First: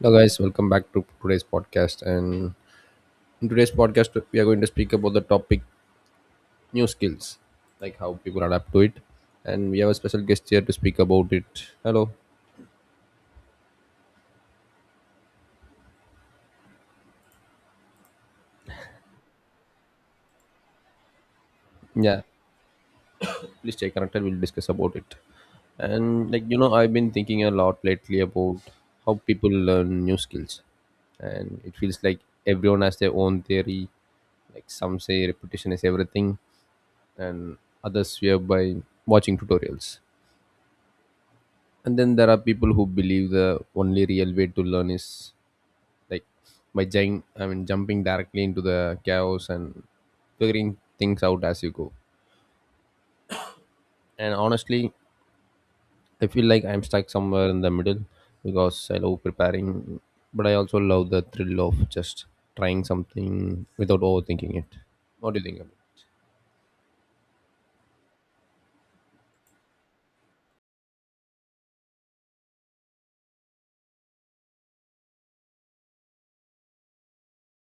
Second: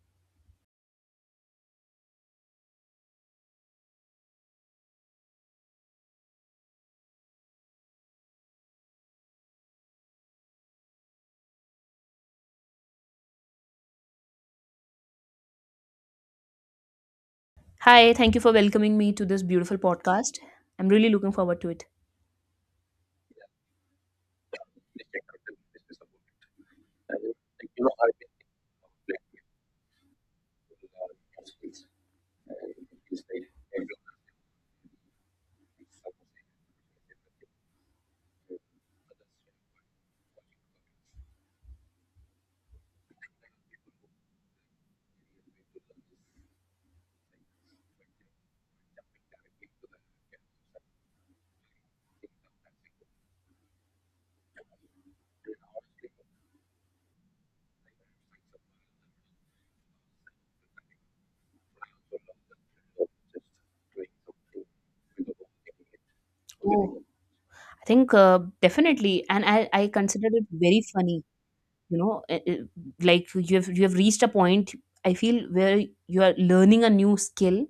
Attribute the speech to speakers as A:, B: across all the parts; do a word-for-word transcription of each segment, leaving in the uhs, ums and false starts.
A: Hello guys, welcome back to today's podcast. And in today's podcast, we are going to speak about the topic new skills, like how people adapt to it. And we have a special guest here to speak about it. Hello.
B: Hi, thank you for welcoming me to this beautiful podcast. I'm really looking forward to it.
A: Yeah. Please stay connected. We'll discuss about it. And like you know, I've been thinking a lot lately about how people learn new skills, and it feels like everyone has their own theory. Like some say repetition is everything, and others swear by watching tutorials, and then there are people who believe the only real way to learn is like by jump, I mean jumping directly into the chaos and figuring things out as you go. And honestly, I feel like I'm stuck somewhere in the middle because I love preparing, but I also love the thrill of just trying something without overthinking it. What do you think about it?
B: Oh, I think uh, definitely, and I, I consider it very funny. You know, eh, eh, like you have you have reached a point. I feel where you are learning a new skill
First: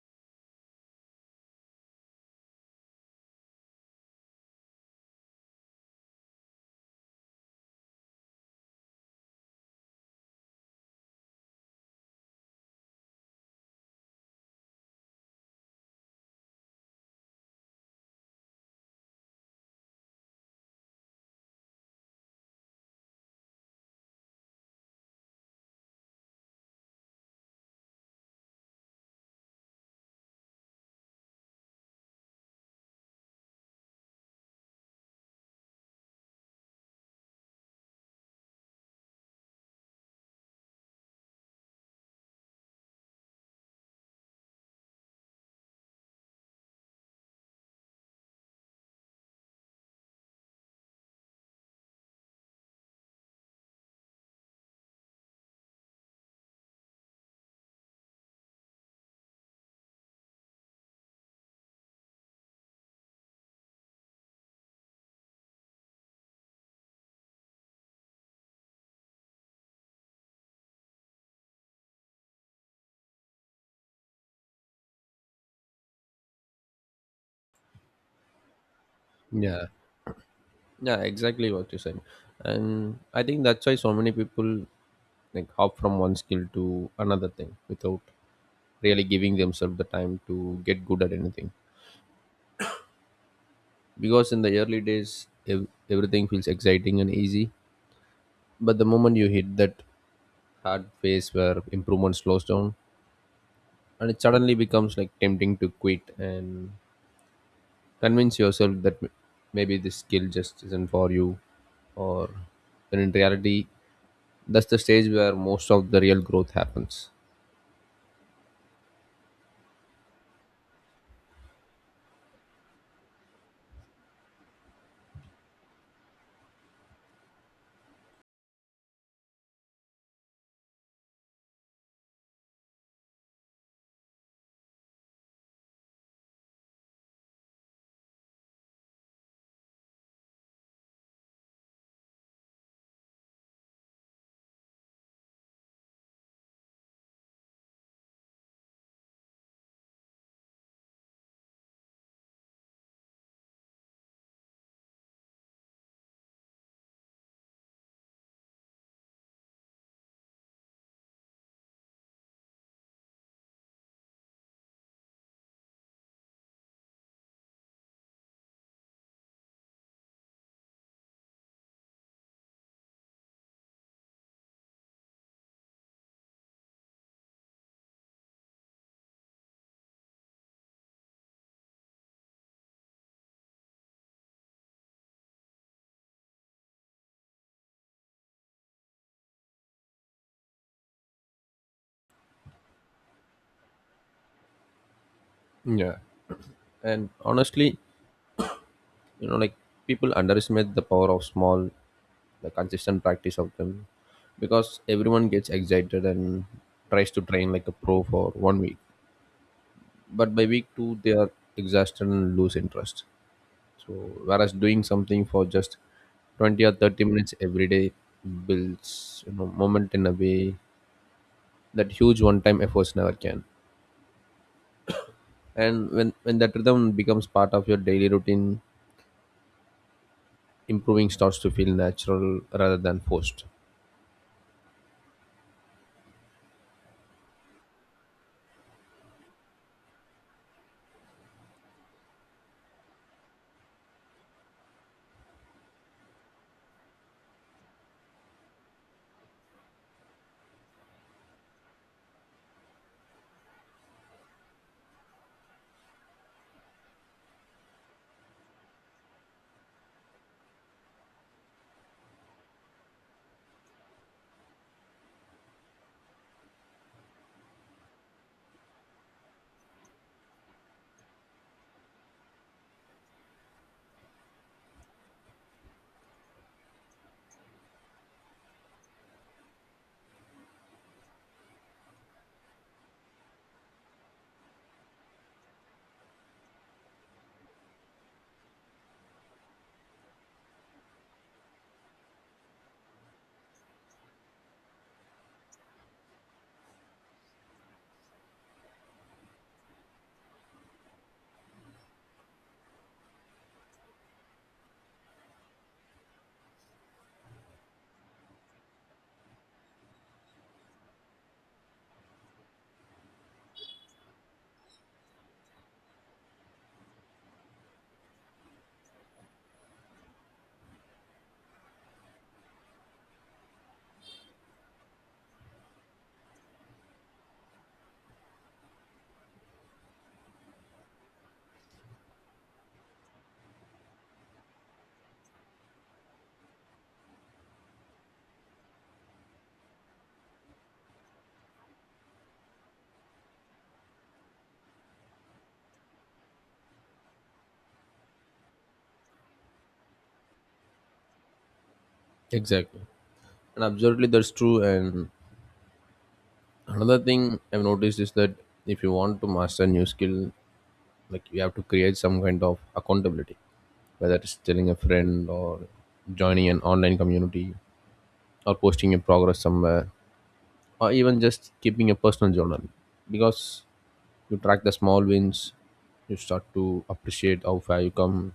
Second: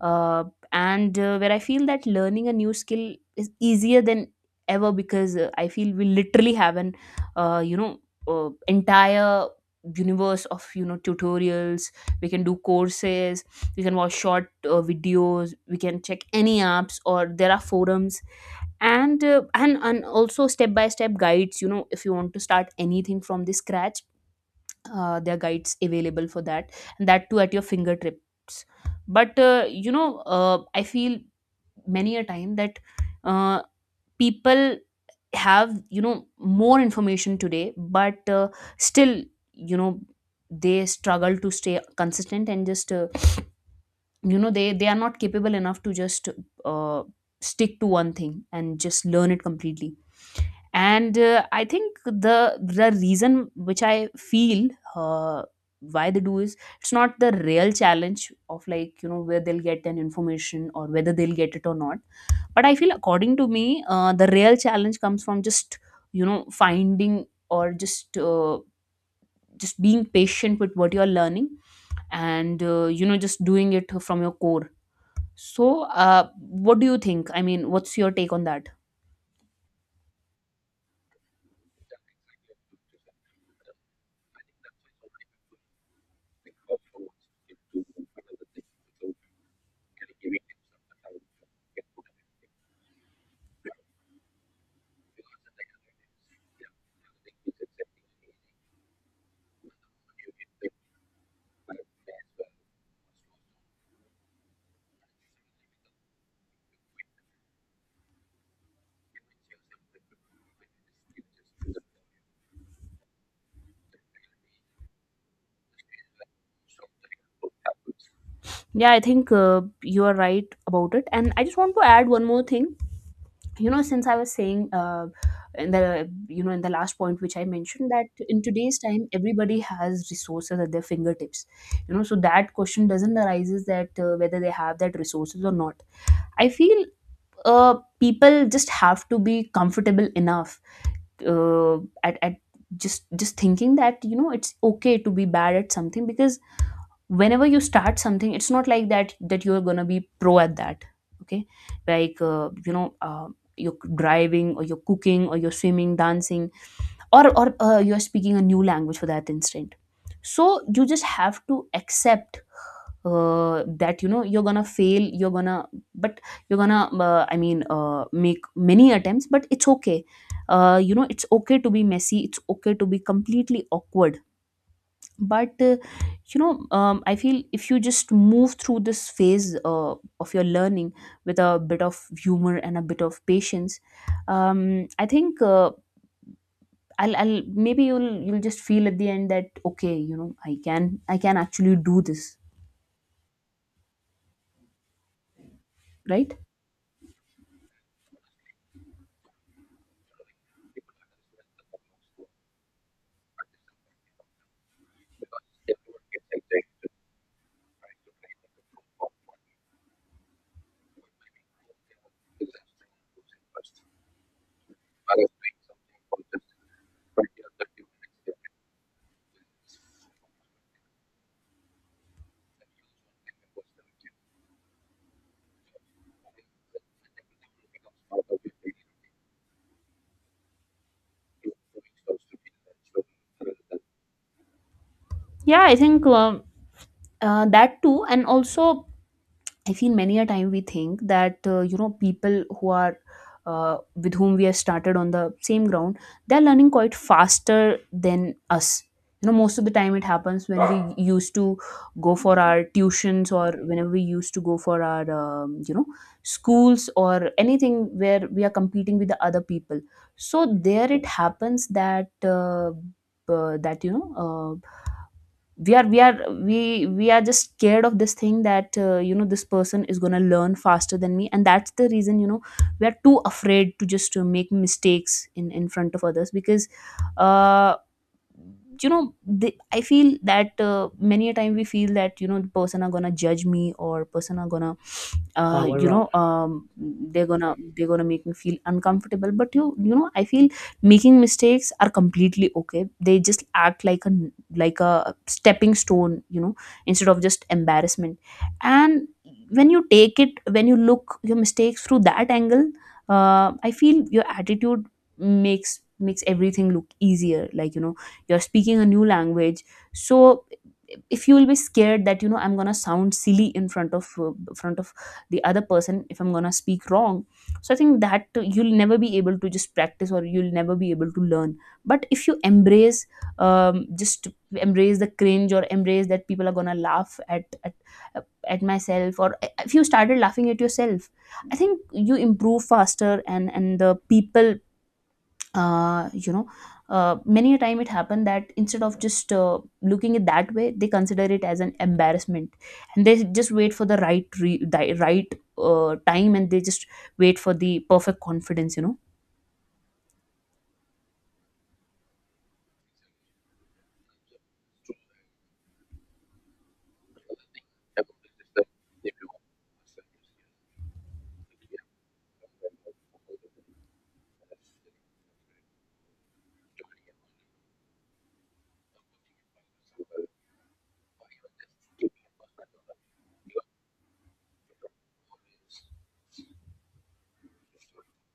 B: uh, and uh, where I feel that learning a new skill is easier than ever because uh, I feel we literally have an uh, you know uh, entire universe of you know tutorials. We can do courses, we can watch short uh, videos, we can check any apps, or there are forums. And uh, and and also step by step guides, you know, if you want to start anything from the scratch, uh, there are guides available for that, and that too at your fingertips. But uh, you know uh, I feel many a time that uh, people have, you know, more information today, but uh, still, you know, they struggle to stay consistent, and just uh, you know they they are not capable enough to just uh, stick to one thing and just learn it completely. And uh, I think the the reason which I feel uh, why they do is, it's not the real challenge of, like, you know, where they'll get an information or whether they'll get it or not. But I feel, according to me, uh, the real challenge comes from just, you know, finding or just uh, just being patient with what you're learning. And uh, you know, just doing it from your core. So uh, what do you think? I mean, what's your take on that?
A: Yeah. Yeah, exactly what you said. And I think that's why so many people like hop from one skill to another thing without really giving themselves the time to get good at anything. Because in the early days, ev- everything feels exciting and easy. But the moment you hit that hard phase where improvement slows down, and it suddenly becomes like tempting to quit and convince yourself that m- maybe this skill just isn't for you, or when in reality, that's the stage where most of the real growth happens.
B: Yeah, I think uh, you are right about it, and I just want to add one more thing. You know, since I was saying uh, in the, you know, in the last point which I mentioned, that in today's time everybody has resources at their fingertips. You know, so that question doesn't arises that uh, whether they have that resources or not. I feel uh, people just have to be comfortable enough uh, at, at just just thinking that, you know, it's okay to be bad at something, because whenever you start something, it's not like that that you're gonna be pro at that. Okay, like uh, you know uh, you're driving, or you're cooking, or you're swimming, dancing, or or uh, you're speaking a new language, for that instant. So you just have to accept uh, that, you know, you're gonna fail, you're gonna, but you're gonna uh, i mean uh, make many attempts, but it's okay. Uh, you know, it's okay to be messy, it's okay to be completely awkward. But uh, you know um, I feel if you just move through this phase uh, of your learning with a bit of humor and a bit of patience, um, I think uh, I'll, I'll maybe you'll you'll just feel at the end that, okay, you know, I can, i can actually do this,
A: Yeah.
B: right?
A: And honestly, you know like people underestimate the power of small, the consistent practice of them, because everyone gets excited and tries to train like a pro for one week, but by week two they are exhausted and lose interest. So whereas doing something for just twenty or thirty minutes every day builds you know moment in a way that huge one time efforts never can. And when when that rhythm becomes part of your daily routine, improving starts to feel natural rather than forced.
B: Yeah, I think um, uh, that too, and also I feel many a time we think that uh, you know, people who are uh, with whom we have started on the same ground, they are learning quite faster than us. You know, most of the time it happens when we used to go for our tuitions, or whenever we used to go for our um, you know, schools or anything where we are competing with the other people. So there it happens that uh, uh, that, you know. Uh, we are, we are we we are just scared of this thing that, uh, you know, this person is going to learn faster than me. And that's the reason, you know, we are too afraid to just uh, make mistakes in in front of others. Because uh you know, they, I feel that uh, many a time we feel that, you know, the person are gonna judge me, or person are gonna uh, power you up, know, um, they're gonna, they're gonna make me feel uncomfortable. But you you know, I feel making mistakes are completely okay. They just act like a like a stepping stone, you know, instead of just embarrassment. And when you take it, when you look your mistakes through that angle, uh, I feel your attitude makes, makes everything look easier. Like, you know, you're speaking a new language. So if you will be scared that, you know, I'm gonna sound silly in front of uh, front of the other person, if I'm gonna speak wrong, so I think that uh, you'll never be able to just practice, or you'll never be able to learn. But if you embrace um, just embrace the cringe, or embrace that people are gonna laugh at at, at myself, or if you started laughing at yourself, I think you improve faster. and and the people, uh, you know uh, many a time it happened that instead of just uh, looking it that way, they consider it as an embarrassment. And they just wait for the right re- the right uh, time, and they just wait for the perfect confidence, you know.
A: Exactly. And absolutely that's true. And another thing I've noticed is that if you want to master a new skill, like, you have to create some kind of accountability, whether it's telling a friend or joining an online community, or posting your progress somewhere, or even just keeping a personal journal, because you track the small wins, you start to appreciate how far you come,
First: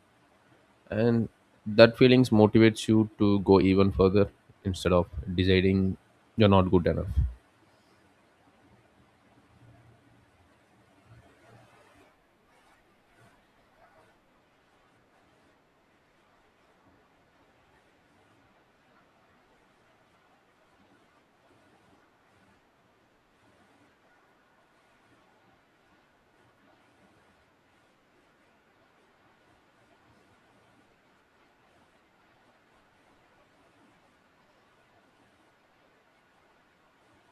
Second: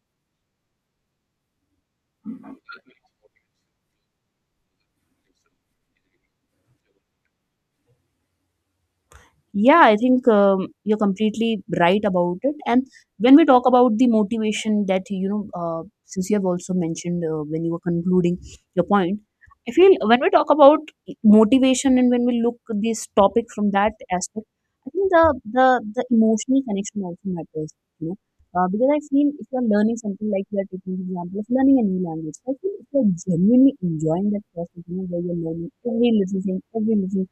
A: and that feelings motivates you to go even further instead of deciding you're not good enough.
B: Yeah, I think um, you're completely right about it. And when we talk about the motivation that, you know, uh, since you have also mentioned uh, when you were concluding your point, I feel when we talk about motivation, and when we look at this topic from that aspect, I think the, the, the emotional connection also matters, you know, uh, because I feel if you're learning something, like you're taking the example of learning a new language, I feel if you're genuinely enjoying that process, you know, where you're learning every little thing, every little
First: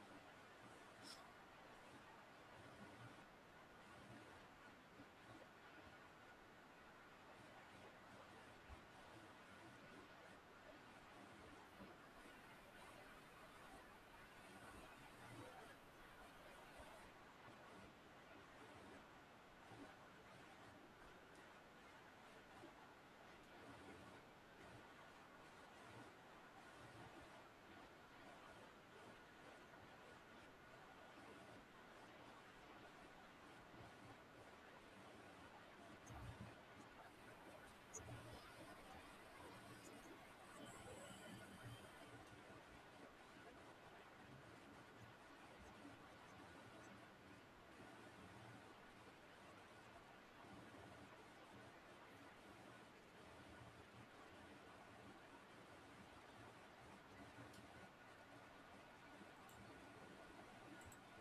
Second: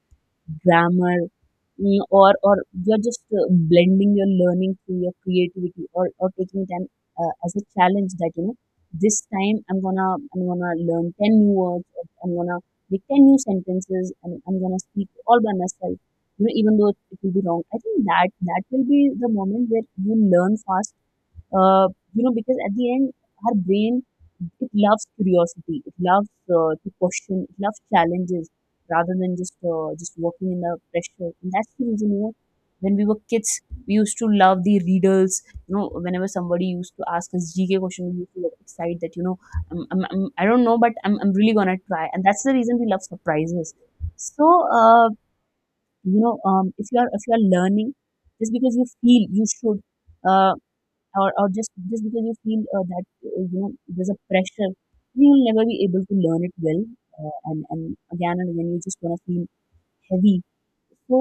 B: grammar, mm, or or you're just uh, blending your learning through your creativity, or or taking it an, uh, as a challenge that, you know, this time i'm gonna i'm gonna learn ten new words, or I'm gonna make ten new sentences, and I'm gonna speak all by myself. You know, even though it will be wrong, I think that that will be the moment where you learn fast. uh, you know, because at the end, our brain, it loves curiosity, it loves uh, to question, it loves challenges, rather than just uh, just working in the pressure. And that's the reason, you know, when we were kids, we used to love the riddles. You know, whenever somebody used to ask us gk question, we used to get excited, that, you know, I'm, I'm, I'm, I don't know, but I'm, I'm really gonna try. And that's the reason we love surprises. So uh, you know um, if you are, if you are learning just because you feel you should, uh or, or just just because you feel uh, that, uh, you know, there's a pressure, then you'll never be able to learn it well. Uh, and and again and again, you're just gonna feel heavy. So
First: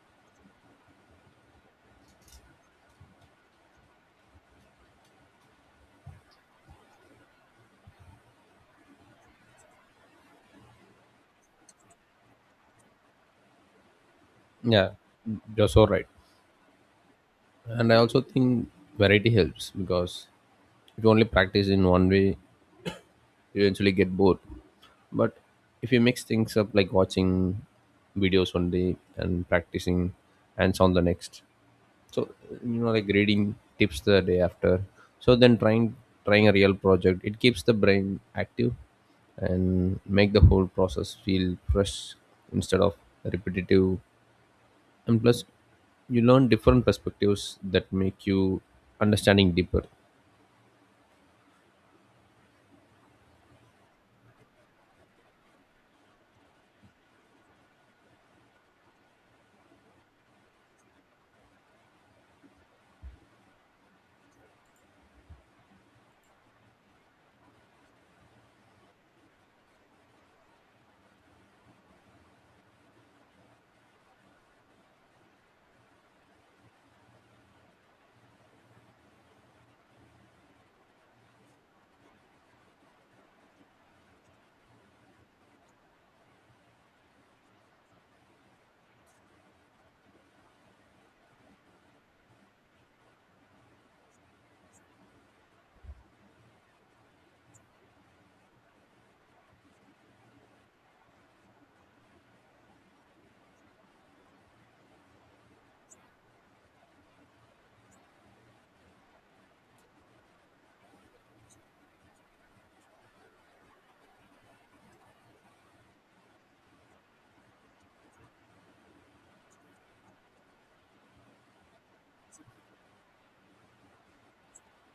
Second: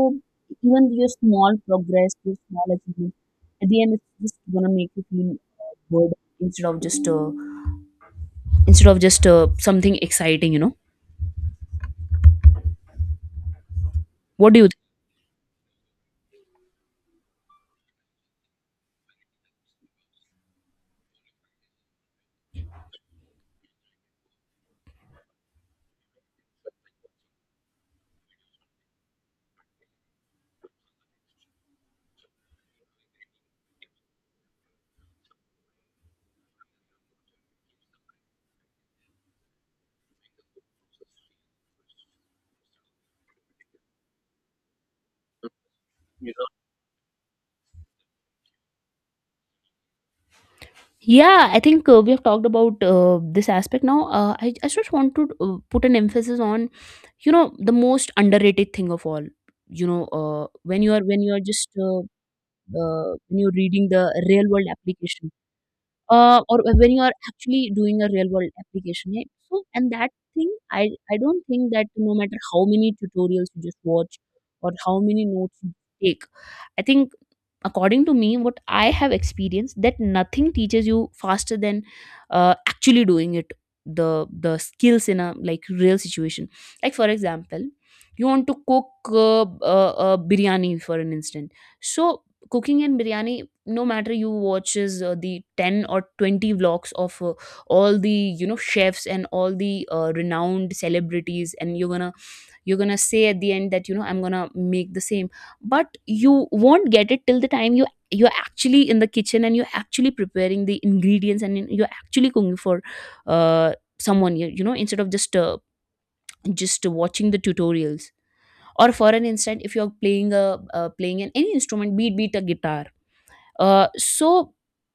B: even your small progress, your small achievement, at the end, it's just gonna make you feel good, instead of just uh, instead of just uh, something exciting, you know. What do you—
A: Yeah, you're so right. And I also think variety helps, because if you only practice in one way, you eventually get bored. But if you mix things up, like watching videos one day and practicing hands on the next, so you know like reading tips the day after, so then trying trying a real project, it keeps the brain active and make the whole process feel fresh instead of repetitive. And plus, you learn different perspectives that make you understanding deeper.
B: Yeah, I think uh, we have talked about uh, this aspect now. Uh, I, I just want to uh, put an emphasis on, you know, the most underrated thing of all. You know, uh, when you are, when you are just uh, uh, when you're reading the real world application, uh, or when you are actually doing a real world application, right? So and that thing i i don't think that no matter how many tutorials you just watch or how many notes you take, I think according to me, what I have experienced that nothing teaches you faster than uh, actually doing it, the the skills in a like real situation. Like for example, you want to cook uh, uh, uh, biryani for an instant. So cooking and biryani, no matter you watches uh, the ten or twenty vlogs of uh, all the you know chefs and all the uh, renowned celebrities, and you're gonna you're gonna say at the end that you know I'm gonna make the same. But you won't get it till the time you, you're actually in the kitchen and you're actually preparing the ingredients and you're actually cooking for uh, someone you, you know instead of just uh, just watching the tutorials. Or for an instant, if you're playing a uh, playing an any instrument, be it, be it a guitar. Uh, so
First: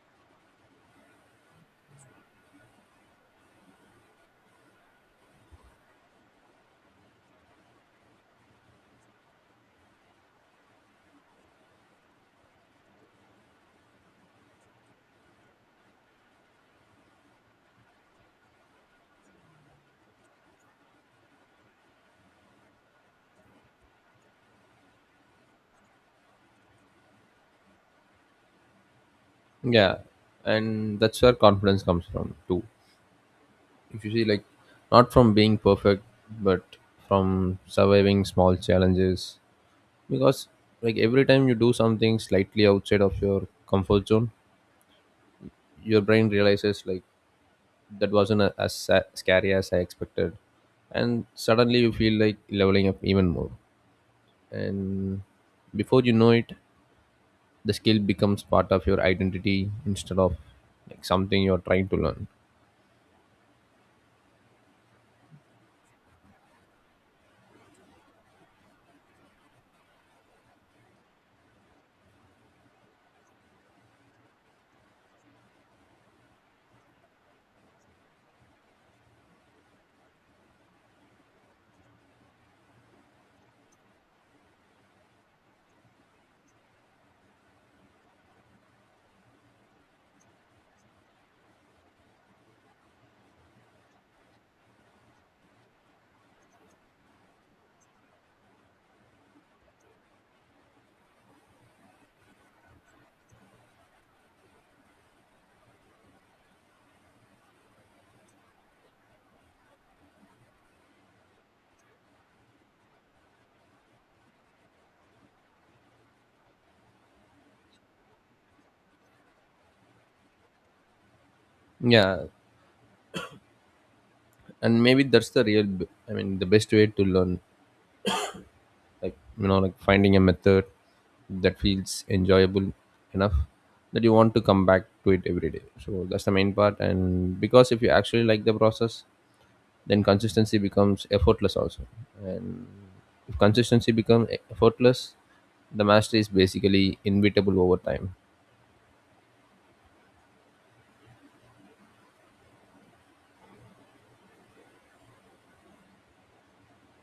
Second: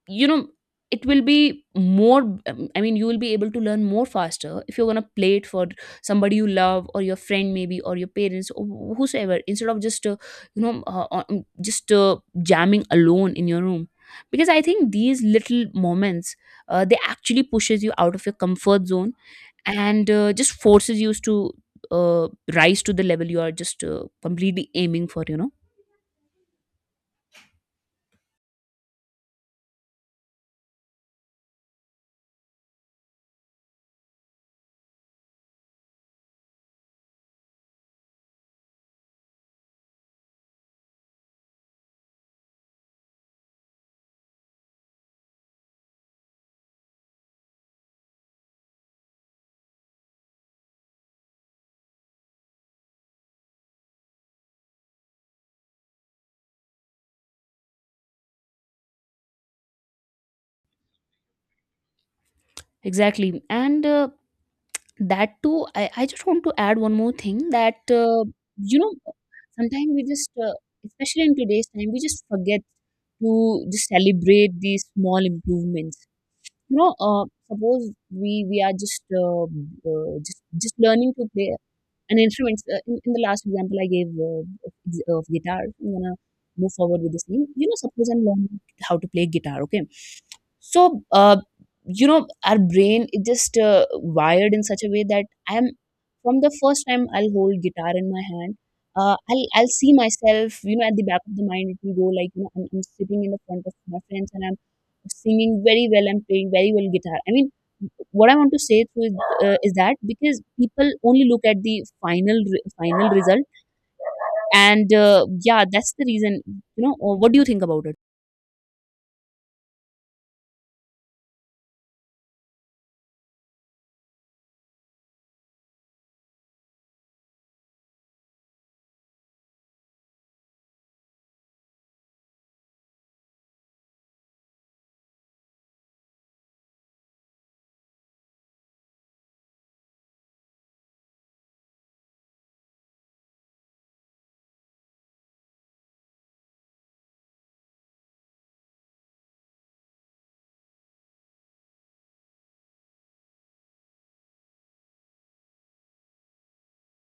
B: you know it will be more, um, I mean you will be able to learn more faster if you're going to play it for somebody you love, or your friend maybe, or your parents or whosoever, instead of just uh, you know uh, uh, um, just uh, jamming alone in your room. Because I think these little moments, uh, they actually pushes you out of your comfort zone and uh, just forces you to uh, rise to the level you are just uh, completely aiming for, you know.
A: Yeah, and that's where confidence comes from too, if you see, like, not from being perfect, but from surviving small challenges. Because like every time you do something slightly outside of your comfort zone, your brain realizes, like, that wasn't a, as sa- scary as I expected, and suddenly you feel like leveling up even more. And before you know it, the skill becomes part of your identity instead of like something you're trying to learn.
B: Exactly. And uh, That too, I I just want to add one more thing that, uh, you know, sometimes we just, uh, especially in today's time, we just forget to just celebrate these small improvements. You know, uh, suppose we we are just uh, uh, just just learning to play and instruments. Uh, in, in the last example I gave uh, of, of guitar, I'm gonna move forward with the same. You know, suppose I'm learning how to play guitar. Okay, so uh, you know, our brain is just uh, wired in such a way that I'm, from the first time I'll hold guitar in my hand. Uh, I'll I'll see myself, you know, at the back of the mind. It will go like, you know, I'm, I'm sitting in the front of my friends and I'm singing very well. I'm playing very well guitar. I mean, what I want to say through uh, is that because people only look at the final re- final result. And uh, Yeah, that's the reason, you know. Uh, what do you think about it?
A: Yeah, and maybe that's the real b- i mean the best way to learn, like you know like finding a method that feels enjoyable enough that you want to come back to it every day. So that's the main part, and because if you actually like the process, then consistency becomes effortless also. And if consistency becomes effortless, the mastery is basically inevitable over time.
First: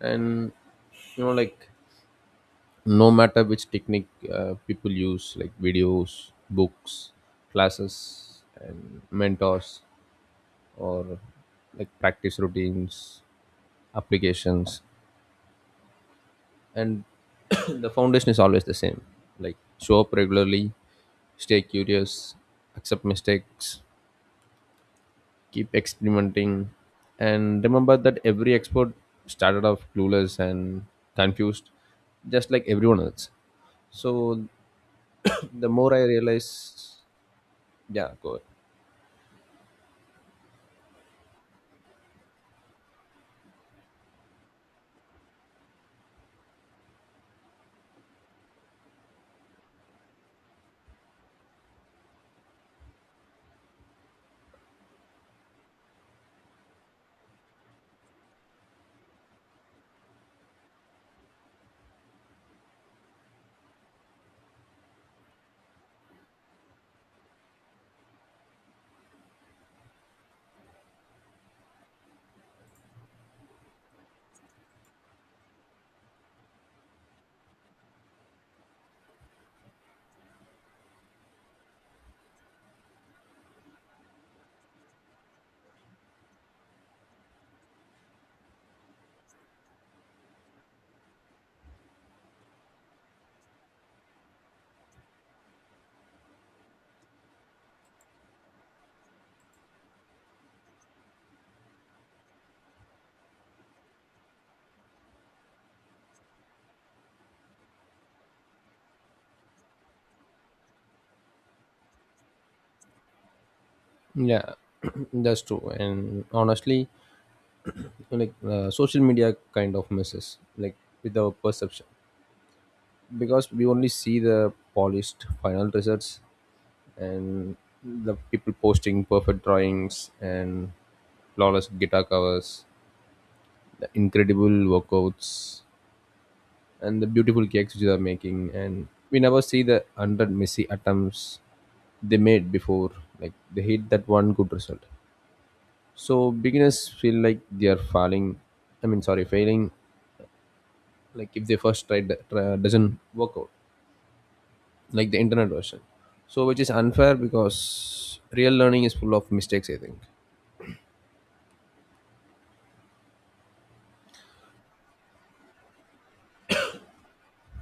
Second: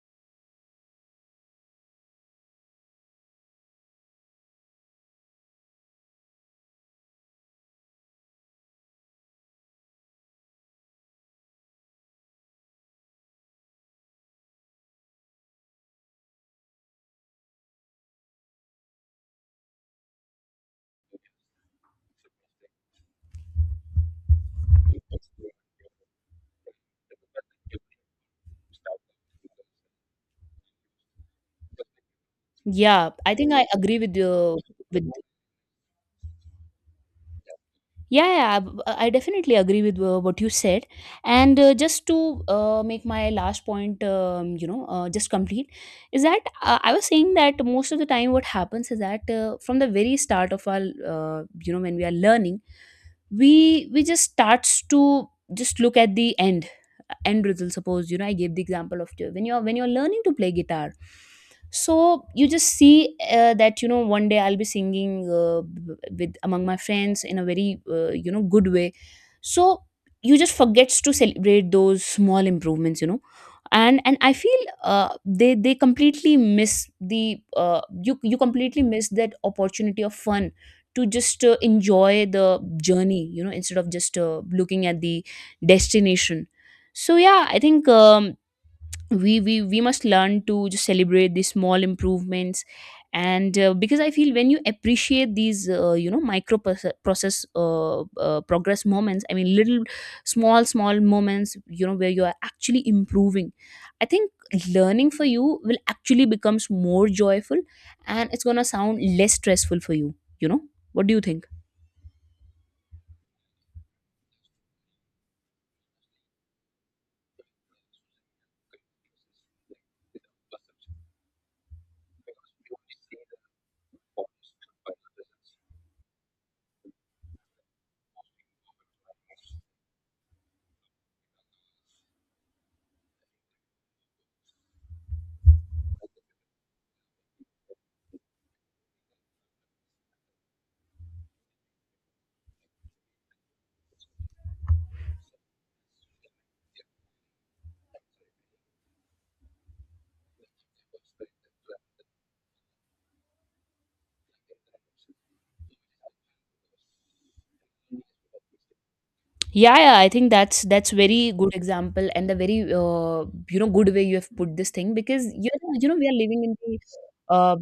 A: And you know like no matter which technique uh, people use, like videos, books, classes and mentors, or like practice routines, applications, and the foundation is always the same. Like show up regularly, stay curious, accept mistakes, keep experimenting, and remember that every expert started off clueless and confused, just like everyone
B: Yeah,
A: else.
B: I think I agree with
A: So
B: you. With,
A: the more I realize, yeah,
B: yeah,
A: go ahead.
B: yeah, b- I definitely agree with uh, what you said. And uh, just to uh, make my last point, um, you know uh, just complete, is that uh, I was saying that most of the time what happens is that uh, from the very start of our uh, you know, when we are learning, we we just starts to just look at the end end result. Suppose, you know, I gave the example of when you're when you're learning to play guitar. So you just see uh, that you know one day I'll be singing uh, with among my friends in a very uh, you know good way. So you just forgets to celebrate those small improvements, you know. and and I feel uh, they they completely miss the uh, you, you completely miss that opportunity of fun to just uh, enjoy the journey, you know, instead of just uh, looking at the destination. So yeah, I think um, we we we must learn to just celebrate these small improvements. And uh, because I feel when you appreciate these uh, you know micro proce- process uh, uh, progress moments, I mean little small small moments, you know, where you are actually improving, I think learning for you will actually becomes more joyful, and it's going to sound less stressful for you, you know. What do you think?
A: Yeah. That's true. And honestly, like, uh, social media kind of messes, like, with our perception, because we only see the polished final results and the people posting perfect drawings and flawless guitar covers, the incredible workouts, and the beautiful cakes which they are making, and we never see the hundred messy attempts they made before, like they hit that one good result. So beginners feel like they are falling, I mean, sorry, failing, like if they first try, try doesn't work out like the internet version. So which is unfair, because real learning is full of mistakes, I
B: Yeah, yeah,
A: think.
B: I think that's that's very good example and a very uh, you know good way you have put this thing. Because you know, you know we are living in the uh,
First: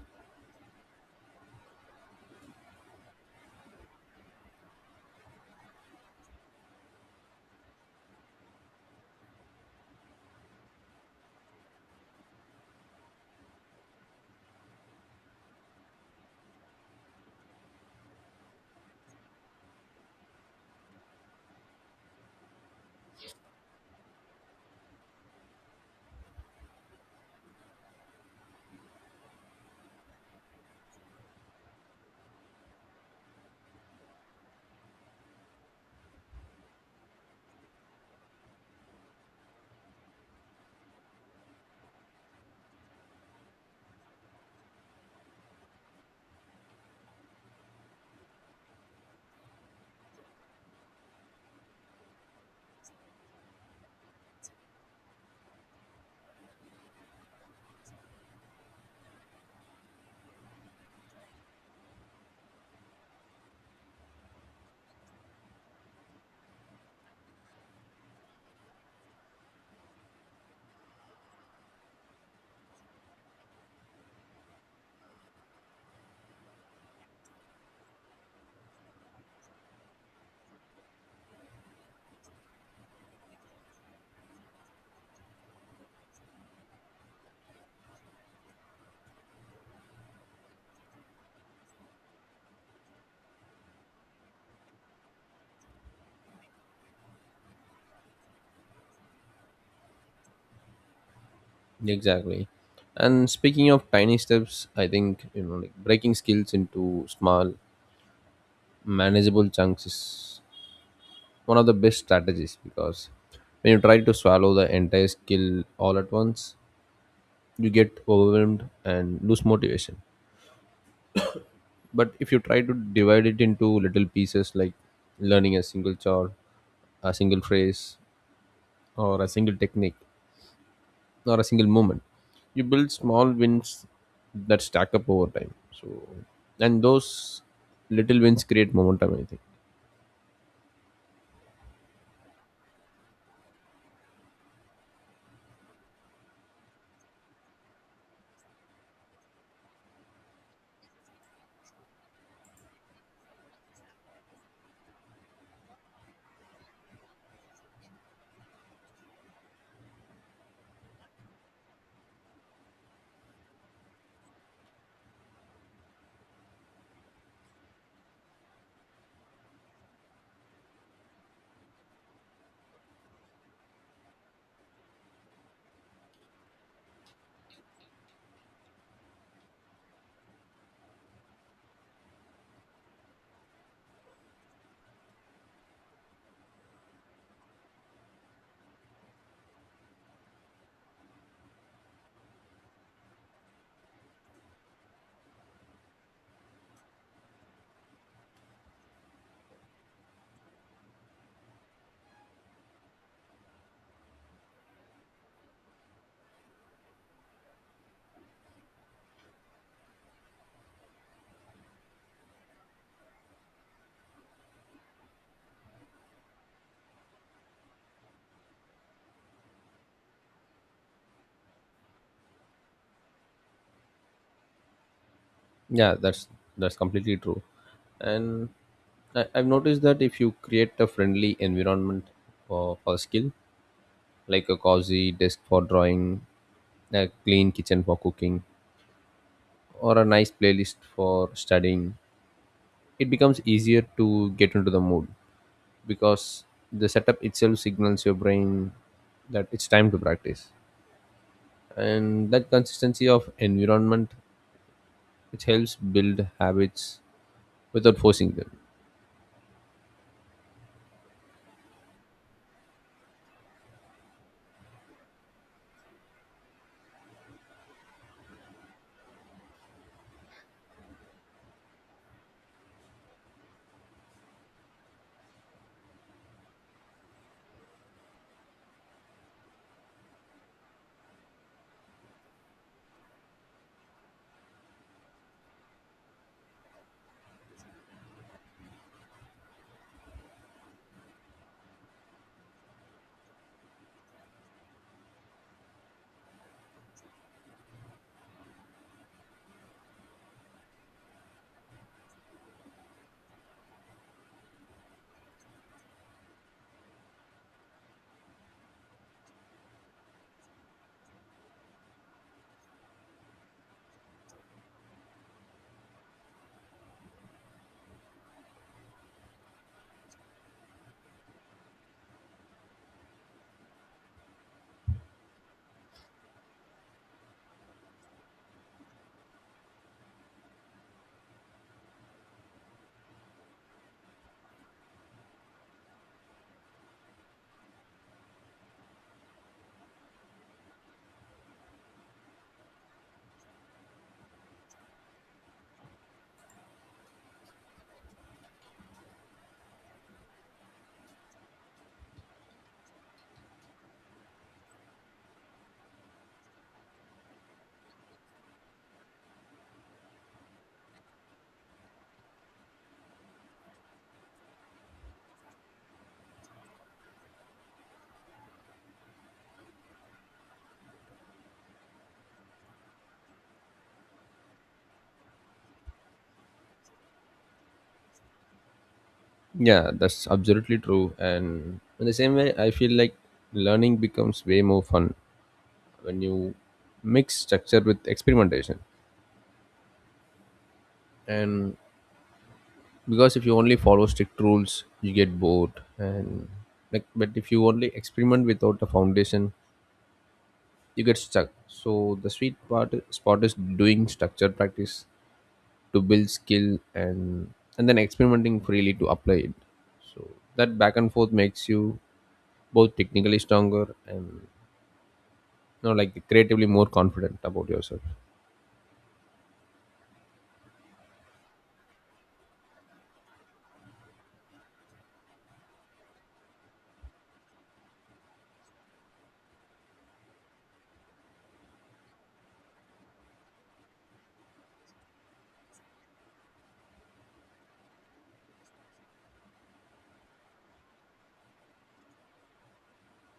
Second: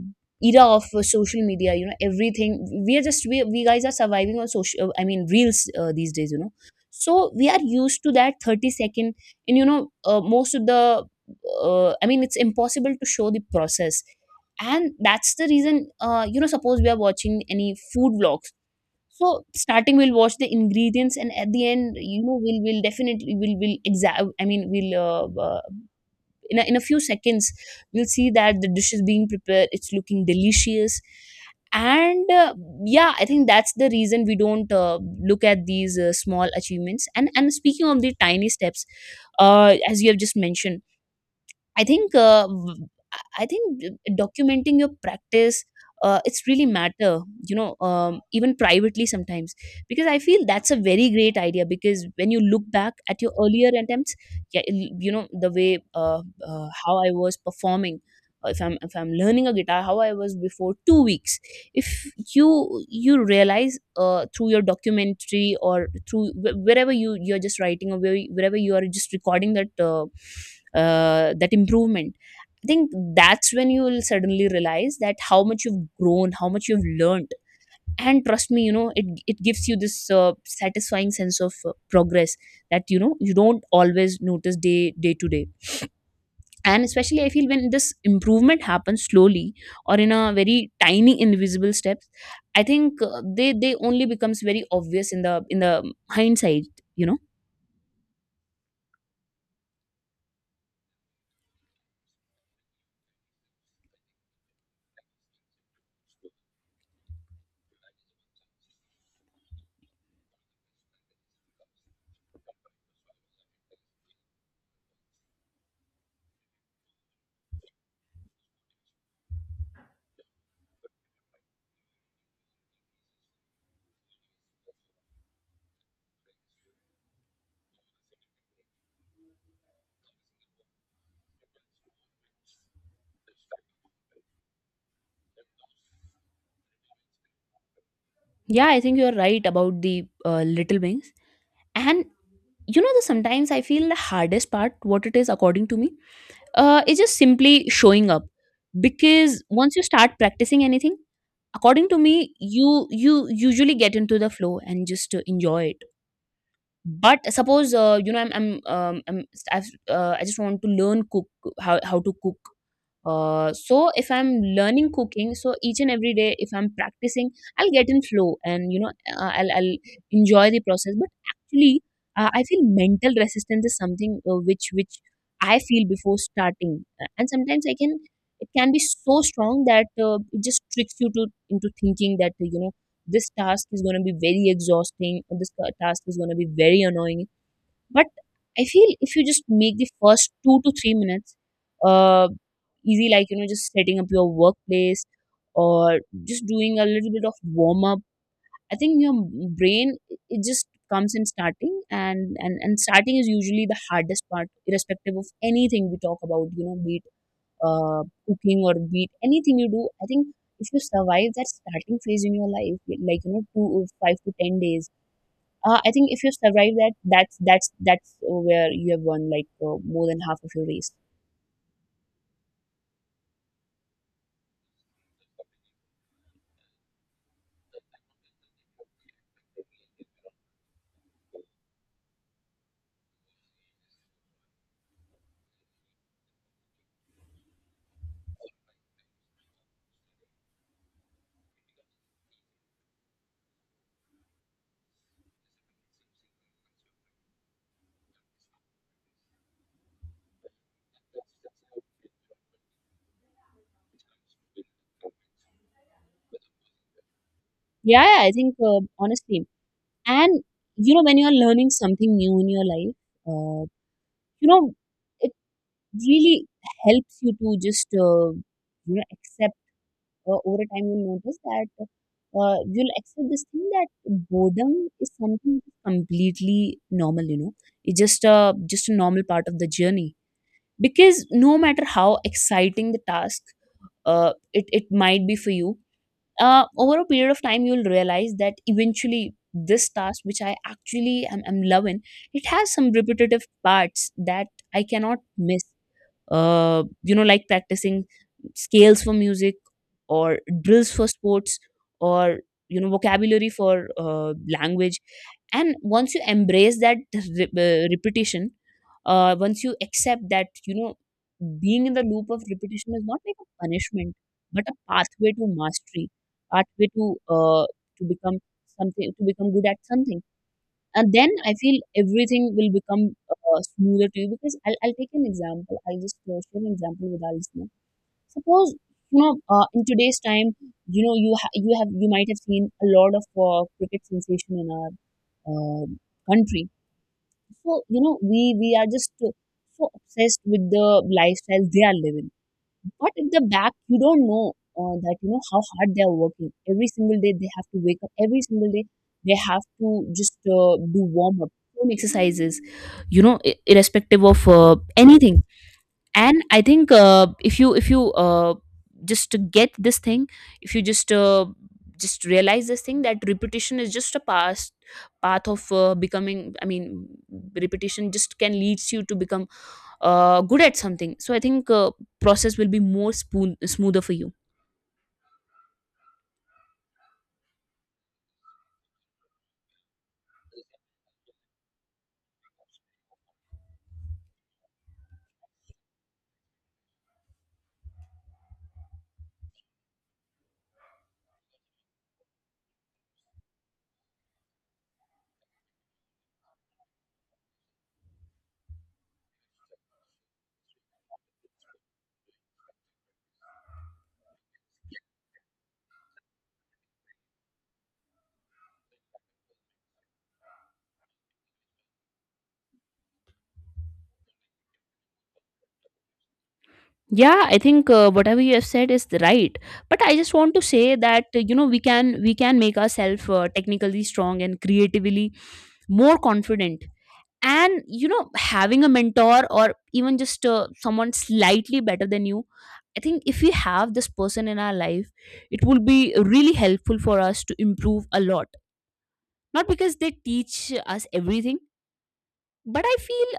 B: era of uh, social media, you know, everything. We are just we, we guys are surviving on social, I mean reels uh, these days, you know. So we are used to that thirty second. And you know uh, most of the uh, I mean it's impossible to show the process. And that's the reason uh, you know, suppose we are watching any food vlogs. So starting we'll watch the ingredients, and at the end, you know, we'll we'll definitely we'll will exa- I mean, we'll uh, uh, in a, in a few seconds we'll see that the dish is being prepared. It's looking delicious, and uh, yeah, I think that's the reason we don't uh, look at these uh, small achievements. And and speaking of the tiny steps, uh, as you have just mentioned, I think uh, w- I think uh, documenting your practice, uh, it's really matter, you know, um, even privately sometimes. Because I feel that's a very great idea, because when you look back at your earlier attempts, yeah, you know the way uh, uh, how I was performing, if I'm, if I'm learning a guitar how I was before two weeks. If you, you realize uh, through your documentary or through wh- wherever you, you're just writing, or where, wherever you are just recording that uh, uh, that improvement, I think that's when you will suddenly realize that how much you've grown, how much you've learned. And trust me, you know it, it gives you this uh, satisfying sense of uh, progress that you know you don't always notice day day to day. And especially I feel when this improvement happens slowly or in a very tiny invisible steps, I think uh, they they only becomes very obvious in the in the hindsight, you know.
A: Exactly. And speaking of tiny steps, I think, you know like breaking skills into small manageable chunks is one of the best strategies, because when you try to swallow the entire skill all at once, you get overwhelmed and lose motivation. But if you try to divide it into little pieces, like learning a single chore, a single phrase, or a single technique, or a single moment, you build small wins that stack up over time. So and those little wins
B: Yeah,
A: create
B: I think you're
A: momentum, I think.
B: right about the uh, little wings. And you know, the sometimes I feel the hardest part what it is according to me, uh, is just simply showing up. Because once you start practicing anything, according to me, you you usually get into the flow and just uh, enjoy it. But suppose, uh, you know, I'm, I'm, um, I'm I've, uh, I just want to learn cook, how, how to cook. Uh, so if I'm learning cooking, so each and every day, if I'm practicing, I'll get in flow, and you know uh, I'll I'll enjoy the process. But actually, uh, I feel mental resistance is something uh, which which I feel before starting. Uh, and sometimes I can, it can be so strong that uh, it just tricks you to into thinking that uh, you know this task is going to be very exhausting, or this ta- task is going to be very annoying. But I feel if you just make the first two to three minutes uh, easy, like you know, just setting up your workplace or just doing a little bit of warm up, I think your brain, it just comes in starting. And, and and starting is usually the hardest part irrespective of anything we talk about, you know, be it uh, cooking or be it anything you do. I think if you survive that starting phase in your life, like you know, two uh, five to ten days, uh, I think if you survive that, that's that's that's where you have won like uh, more than half of your race.
A: Yeah, that's that's completely true. And I, I've noticed that if you create a friendly environment for, for skill, like a cozy desk for drawing, a clean kitchen for cooking, or a nice playlist for studying, it becomes easier to get into the mood, because the setup itself signals your brain that it's time to practice, and that consistency of environment which helps build habits without
B: Yeah, yeah, I
A: forcing them.
B: think uh, honestly, and you know, when you are learning something new in your life, uh, you know, it really helps you to just uh, you know accept uh, over time you'll notice that uh, you'll accept this thing that boredom is something completely normal, you know. It's just a, just a normal part of the journey. Because no matter how exciting the task uh, it, it might be for you, uh, over a period of time you'll realize that eventually this task which I actually am, am loving, it has some repetitive parts that I cannot miss. Uh, you know, like practicing scales for music, or drills for sports, or you know vocabulary for uh, language. And once you embrace that re- uh, repetition, uh, once you accept that you know being in the loop of repetition is not like a punishment, but a pathway to mastery, pathway to uh, to become, something to become good at something. And then I feel everything will become uh, smoother to you. Because I'll, I'll take an example. I'll just uh, share an example with our listener. Suppose, you know uh, in today's time, you know you ha- you have, you might have seen a lot of uh, cricket sensation in our uh, country. So you know we we are just uh, so obsessed with the lifestyle they are living. But at the back you don't know uh, that you know how hard they are working every single day. They have to wake up every single day, they have to just uh, do warm up, home exercises, you know, i- irrespective of uh, anything. And I think uh, if you if you uh, just to get this thing, if you just uh, just realize this thing that repetition is just a past path of uh, becoming, I mean repetition just can leads you to become uh, good at something. So I think uh, process will be more spoon- smoother for you.
A: Yeah, that's absolutely true. And in the same way I feel like learning becomes way more fun when you mix structure with experimentation. And because if you only follow strict rules, you get bored. And like, but if you only experiment without a foundation, you get stuck. So the sweet part spot is doing structured practice to build skill, and and then experimenting freely to apply it. So that back and forth makes you both technically stronger and you know like creatively more confident
B: Yeah, I
A: about
B: think
A: yourself.
B: uh, whatever you have said is the right. But I just want to say that uh, you know we can we can make ourselves uh, technically strong and creatively more confident. And you know having a mentor, or even just uh, someone slightly better than you, I think if we have this person in our life, it will be really helpful for us to improve a lot. Not because they teach us everything, but I feel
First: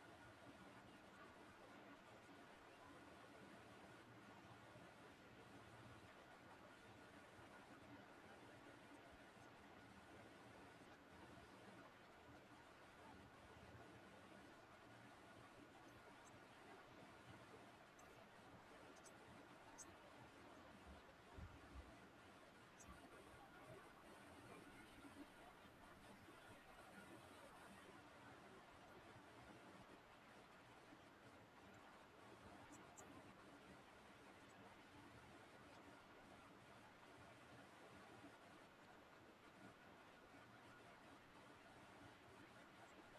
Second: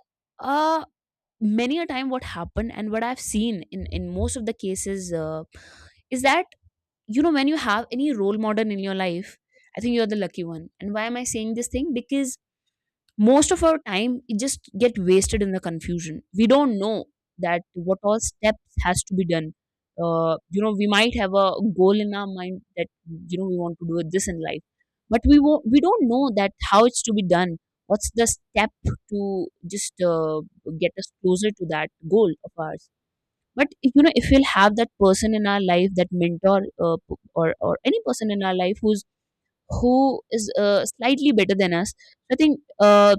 B: uh, many a time what happened and what I've seen in in most of the cases, uh, is that you know when you have any role model in your life, I think you're the lucky one. And why am I saying this thing? Because most of our time it just get wasted in the confusion. We don't know that what all steps has to be done. Uh, you know, we might have a goal in our mind that you know we want to do it this in life, but we won't, we don't know that how it's to be done, what's the step to just uh, get us closer to that goal of ours. But you know if we'll have that person in our life, that mentor, uh, p- or or any person in our life who's who is uh, slightly better than us, I think uh,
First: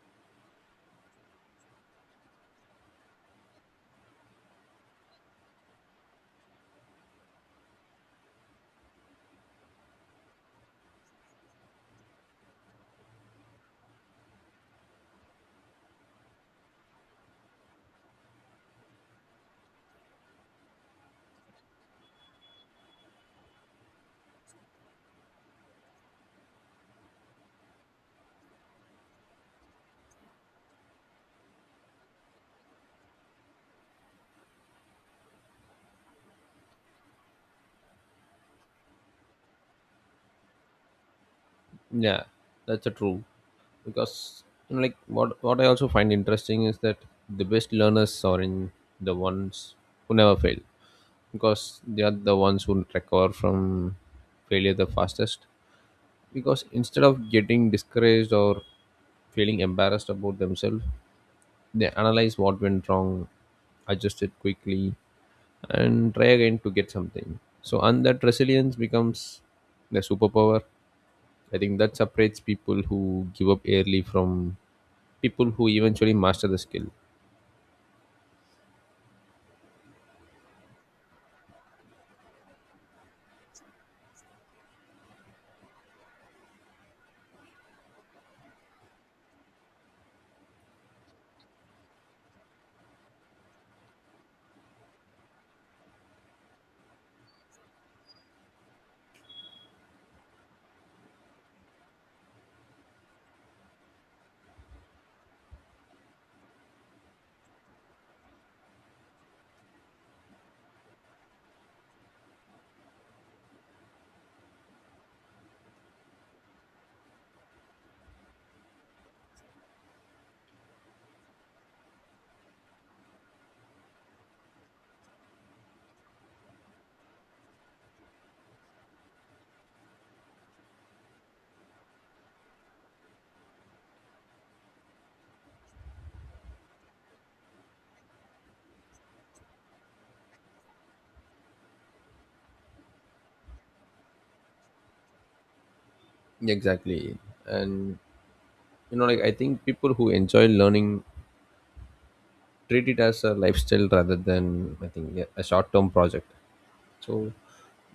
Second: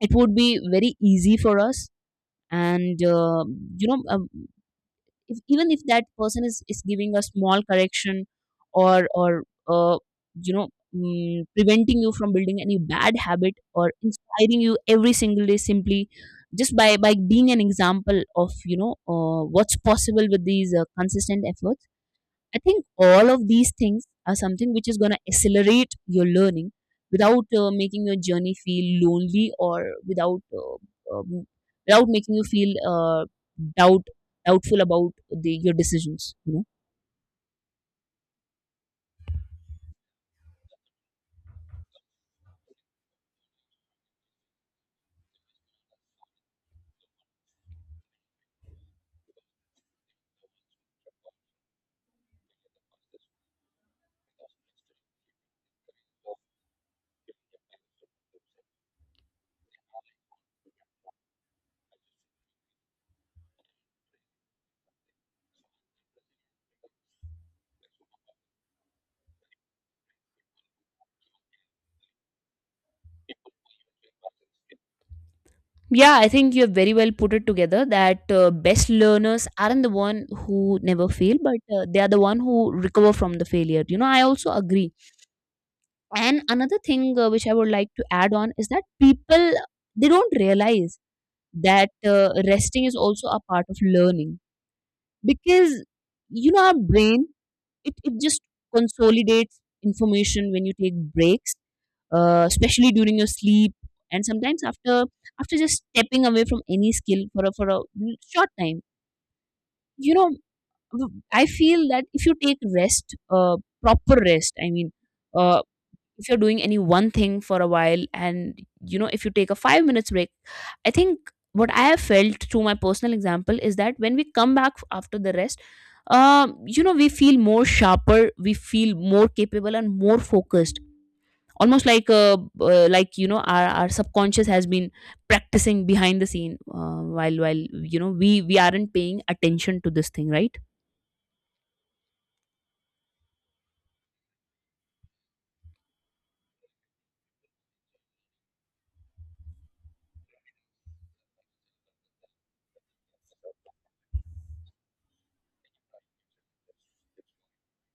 B: it would be very easy for us. And uh, you know, um, if, even if that person is, is giving a small correction or or uh, you know mm, preventing you from building any bad habit, or inspiring you every single day, simply just by by being an example of you know uh, what's possible with these uh, consistent efforts. I think all of these things are something which is going to accelerate your learning without uh, making your journey feel lonely, or without uh, um, without making you feel uh, doubt doubtful about the, your decisions. You know.
A: Yeah, that's a true. Because you know, like what what I also find interesting is that the best learners are in the ones who never fail, because they are the ones who recover from failure the fastest, because instead of getting discouraged or feeling embarrassed about themselves, they analyze what went wrong, adjust it quickly, and try again to get something. So and that resilience becomes the superpower, I think, that separates people who give up early from people who eventually
B: Yeah, I
A: master
B: think
A: the
B: you have
A: skill.
B: very well put it together that uh, best learners aren't the one who never fail, but uh, they are the one who recover from the failure. You know, I also agree. And another thing uh, which I would like to add on is that people they don't realize that uh, resting is also a part of learning, because you know our brain, it, it just consolidates information when you take breaks, uh, especially during your sleep, and sometimes after after just stepping away from any skill for a for a short time. You know, I feel that if you take rest, uh, proper rest, I mean, uh, if you're doing any one thing for a while, and you know if you take a five minutes break, I think what I have felt through my personal example is that when we come back after the rest, um, you know, we feel more sharper, we feel more capable and more focused, almost like uh, uh, like you know our, our subconscious has been practicing behind the scene uh, while while you know we we aren't paying attention to this thing, right?
A: Exactly. And you know like I think people who enjoy learning treat it as a lifestyle rather than, I think, yeah, a short term project. So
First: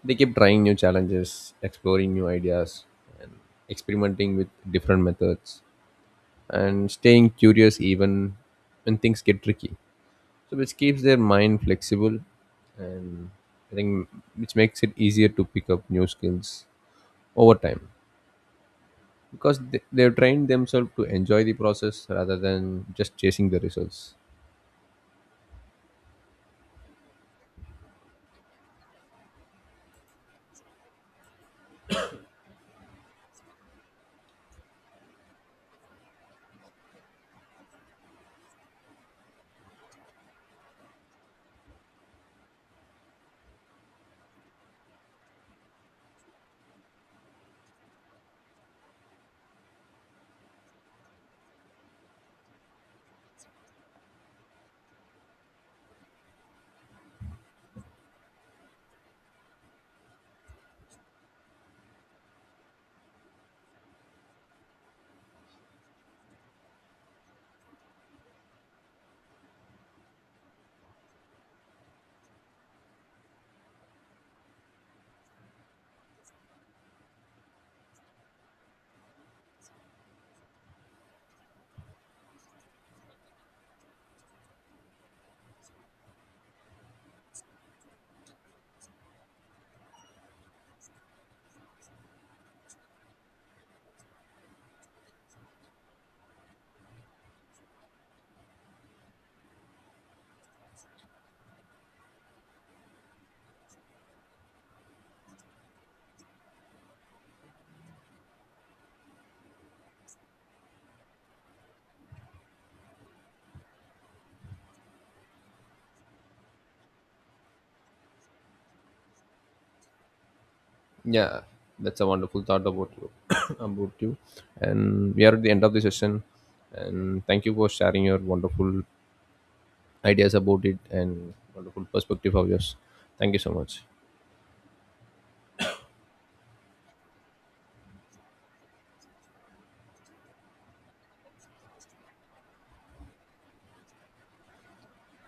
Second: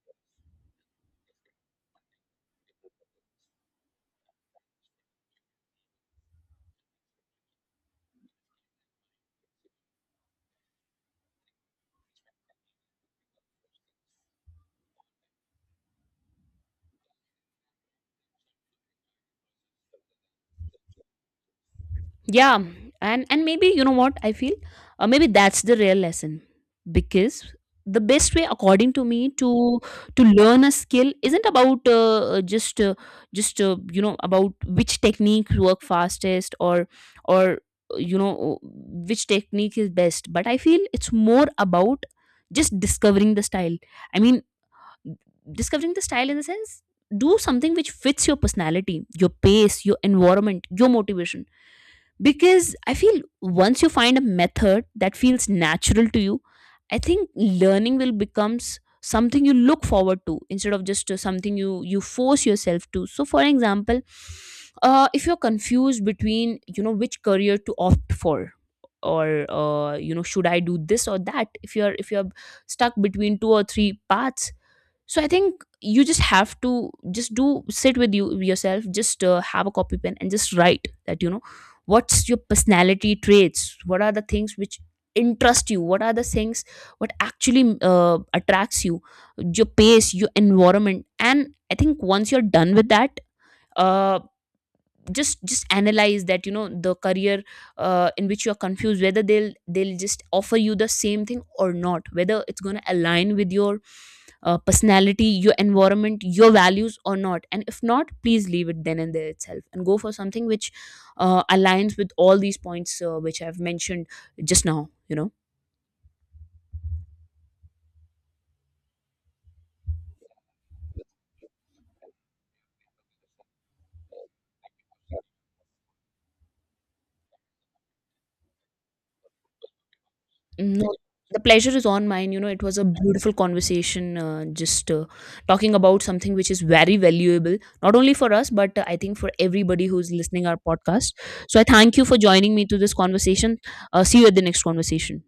A: they keep trying new challenges, exploring new ideas, and experimenting with different methods, and staying curious even when things get tricky. So which keeps their mind flexible, and I think which makes it easier to pick up new skills over time, because they, they've trained themselves to enjoy the process rather
B: Yeah.
A: than just
B: And and
A: chasing the
B: maybe you know
A: results.
B: what I feel, uh, maybe that's the real lesson. Because the best way according to me to to learn a skill isn't about uh, uh, just uh, just uh, you know, about which technique work fastest, or or uh, you know which technique is best, but I feel it's more about just discovering the style. I mean, discovering the style in the sense, do something which fits your personality, your pace, your environment, your motivation. Because I feel once you find a method that feels natural to you, I think learning will becomes something you look forward to, instead of just uh, something you you force yourself to. So for example, uh, if you're confused between you know which career to opt for, or uh, you know, should I do this or that, if you're if you're stuck between two or three paths. So I think you just have to just do sit with you yourself, just uh, have a copy pen and just write that you know what's your personality traits, what are the things which interest you, what are the things, what actually uh, attracts you, your pace, your environment. And I think once you're done with that, uh, just just analyze that you know the career uh, in which you are confused, whether they'll they'll just offer you the same thing or not, whether it's going to align with your uh, personality, your environment, your values or not. And if not, please leave it then and there itself, and go for something which uh, aligns with all these points uh, which I've mentioned just now, you know.
A: Yeah, that's a wonderful thought about you, about you. And we are at the end of the session. And thank you for sharing your wonderful ideas about it
B: No,
A: and
B: the pleasure is
A: wonderful
B: on mine.
A: perspective
B: You know,
A: of
B: it
A: yours.
B: was a beautiful
A: Thank you so much.
B: conversation, uh, just uh, talking about something which is very valuable, not only for us, but uh, I think for everybody who's listening our podcast. So I thank you for joining me to this conversation. Uh, see you at the next conversation.